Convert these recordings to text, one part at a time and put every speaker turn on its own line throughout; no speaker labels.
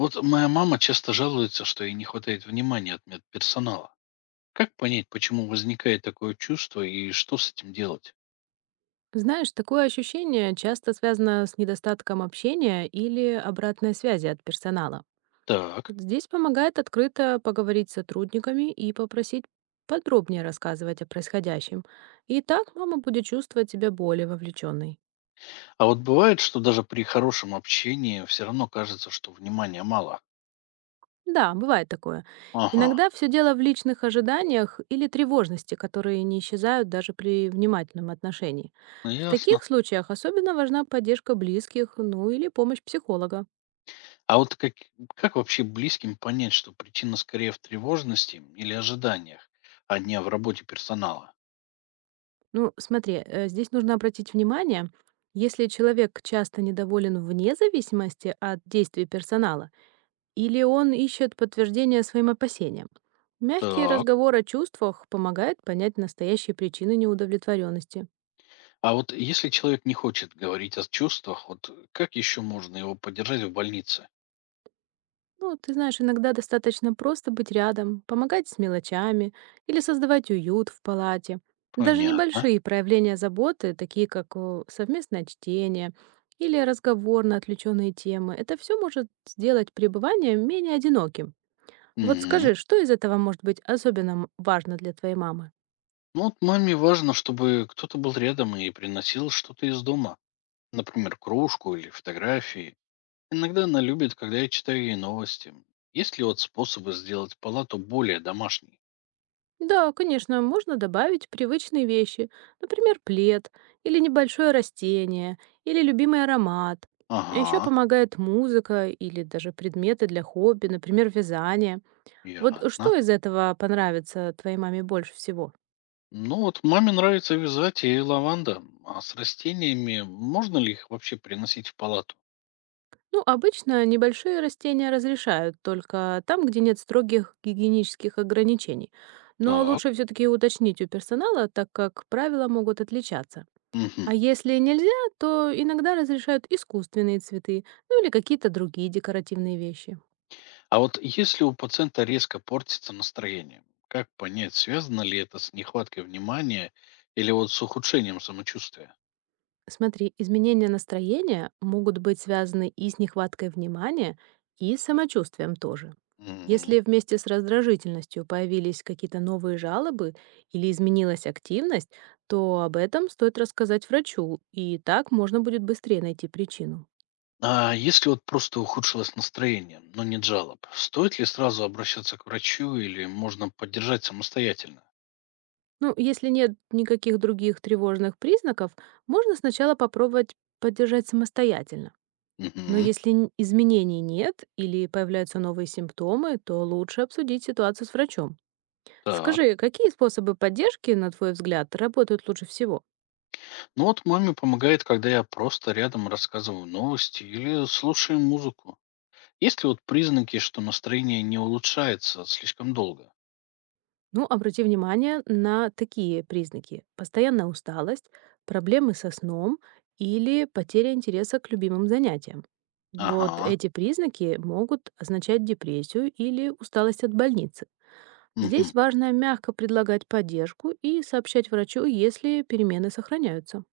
Вот моя мама часто жалуется, что ей не хватает внимания от медперсонала. Как понять, почему возникает такое чувство и что с этим делать?
Знаешь, такое ощущение часто связано с недостатком общения или обратной связи от персонала.
Так.
Вот здесь помогает открыто поговорить с сотрудниками и попросить подробнее рассказывать о происходящем. И так мама будет чувствовать себя более вовлеченной.
А вот бывает, что даже при хорошем общении все равно кажется, что внимания мало.
Да, бывает такое.
Ага,
Иногда все дело в личных ожиданиях или тревожности, которые не исчезают даже при внимательном отношении.
ну
В
ясно.
таких случаях особенно важна поддержка близких, ну или помощь психолога.
А вот как вообще близким понять, что причина скорее в тревожности или ожиданиях, а не в работе персонала?
Ну, смотри, здесь нужно обратить внимание, если человек часто недоволен вне зависимости от действий персонала, или он ищет подтверждение своим опасениям. Мягкий
Так.
разговор о чувствах помогает понять настоящие причины неудовлетворенности.
А вот если человек не хочет говорить о чувствах, вот как еще можно его поддержать в больнице?
Ну, ты знаешь, иногда достаточно просто быть рядом, помогать с мелочами или создавать уют в палате. Даже
Понятно.
небольшие проявления заботы, такие как совместное чтение или разговор на отвлеченные темы, это все может сделать пребывание менее одиноким. Вот
Мгм.
скажи, что из этого может быть особенно важно для твоей мамы?
Ну вот маме важно, чтобы кто-то был рядом и приносил что-то из дома. Например, кружку или фотографии. Иногда она любит, когда я читаю ей новости. Есть ли вот способы сделать палату более домашней?
Да, конечно, можно добавить привычные вещи, например, плед или небольшое растение, или любимый аромат. А еще
Ага,
помогает музыка или даже предметы для хобби, например, вязание. Вот
ясно.
что из этого понравится твоей маме больше всего?
Ну вот маме нравится вязать и лаванда. А с растениями можно ли их вообще приносить в палату?
Ну, обычно небольшие растения разрешают только там, где нет строгих гигиенических ограничений. Но
Так.
лучше все-таки уточнить у персонала, так как правила могут отличаться.
Мгм.
А если нельзя, то иногда разрешают искусственные цветы, ну или какие-то другие декоративные вещи.
А вот если у пациента резко портится настроение, как понять, связано ли это с нехваткой внимания или вот с ухудшением самочувствия?
Смотри, изменения настроения могут быть связаны и с нехваткой внимания, и с самочувствием тоже.
Мгм.
Если вместе с раздражительностью появились какие-то новые жалобы или изменилась активность, то об этом стоит рассказать врачу, и так можно будет быстрее найти причину.
А если вот просто ухудшилось настроение, но нет жалоб, стоит ли сразу обращаться к врачу или можно поддержать самостоятельно?
Ну, если нет никаких других тревожных признаков, можно сначала попробовать поддержать самостоятельно. Но
Мгм.
если изменений нет или появляются новые симптомы, то лучше обсудить ситуацию с врачом.
Так.
Скажи, какие способы поддержки, на твой взгляд, работают лучше всего?
Ну вот маме помогает, когда я просто рядом рассказываю новости или слушаю музыку. Есть ли вот признаки, что настроение не улучшается слишком долго?
Ну, обрати внимание на такие признаки. Постоянная усталость, проблемы со сном или потеря интереса к любимым занятиям. Вот
Ага.
эти признаки могут означать депрессию или усталость от больницы.
Мгм.
Здесь важно мягко предлагать поддержку и сообщать врачу, если перемены сохраняются.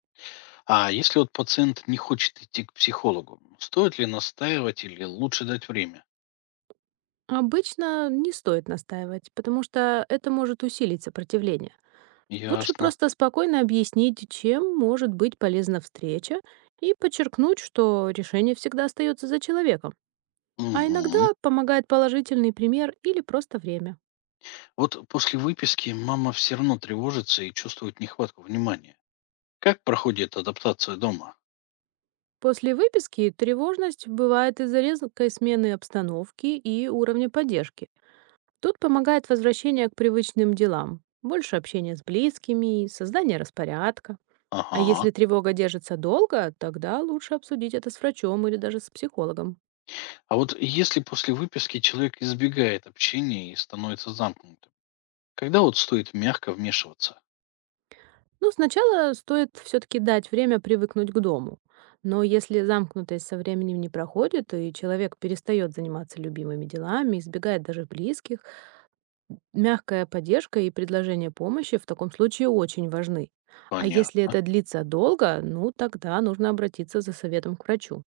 А если вот пациент не хочет идти к психологу, стоит ли настаивать или лучше дать время?
Обычно не стоит настаивать, потому что это может усилить сопротивление. Лучше
Ясно.
просто спокойно объяснить, чем может быть полезна встреча, и подчеркнуть, что решение всегда остается за человеком. А иногда
Мгм.
помогает положительный пример или просто время.
Вот после выписки мама все равно тревожится и чувствует нехватку внимания. Как проходит адаптация дома?
После выписки тревожность бывает из-за резкой смены обстановки и уровня поддержки. Тут помогает возвращение к привычным делам, больше общения с близкими, создание распорядка. А
Ага.
если тревога держится долго, тогда лучше обсудить это с врачом или даже с психологом.
А вот если после выписки человек избегает общения и становится замкнутым, когда вот стоит мягко вмешиваться?
Ну, сначала стоит все-таки дать время привыкнуть к дому. Но если замкнутость со временем не проходит, и человек перестает заниматься любимыми делами, избегает даже близких, мягкая поддержка и предложение помощи в таком случае очень важны. А
Понятно.
если это длится долго, ну, тогда нужно обратиться за советом к врачу.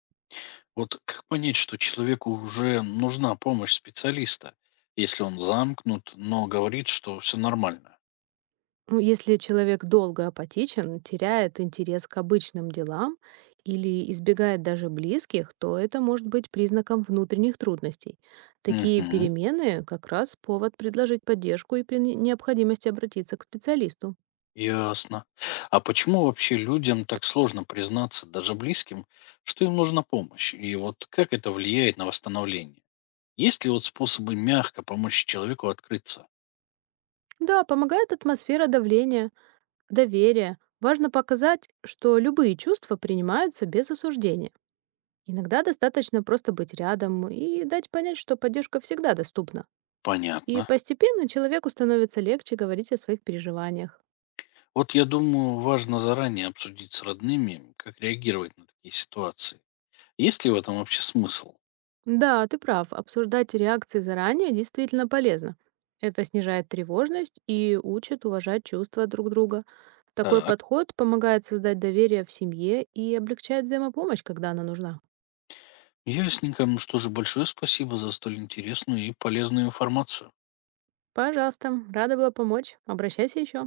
Вот как понять, что человеку уже нужна помощь специалиста, если он замкнут, но говорит, что все нормально?
Ну, если человек долго апатичен, теряет интерес к обычным делам или избегает даже близких, то это может быть признаком внутренних трудностей. Такие
Мгм.
перемены как раз повод предложить поддержку и при необходимости обратиться к специалисту.
Ясно. А почему вообще людям так сложно признаться, даже близким, что им нужна помощь? И вот как это влияет на восстановление? Есть ли вот способы мягко помочь человеку открыться?
Да, помогает атмосфера давления, доверия. Важно показать, что любые чувства принимаются без осуждения. Иногда достаточно просто быть рядом и дать понять, что поддержка всегда доступна. И
Понятно.
постепенно человеку становится легче говорить о своих переживаниях.
Вот я думаю, важно заранее обсудить с родными, как реагировать на такие ситуации. Есть ли в этом вообще смысл?
Да, ты прав, обсуждать реакции заранее действительно полезно. Это снижает тревожность и учит уважать чувства друг друга. Такой
Так,
подход помогает создать доверие в семье и облегчает взаимопомощь, когда она нужна.
ясненько. Ну что же, большое спасибо за столь интересную и полезную информацию.
Пожалуйста, рада была помочь. Обращайся еще.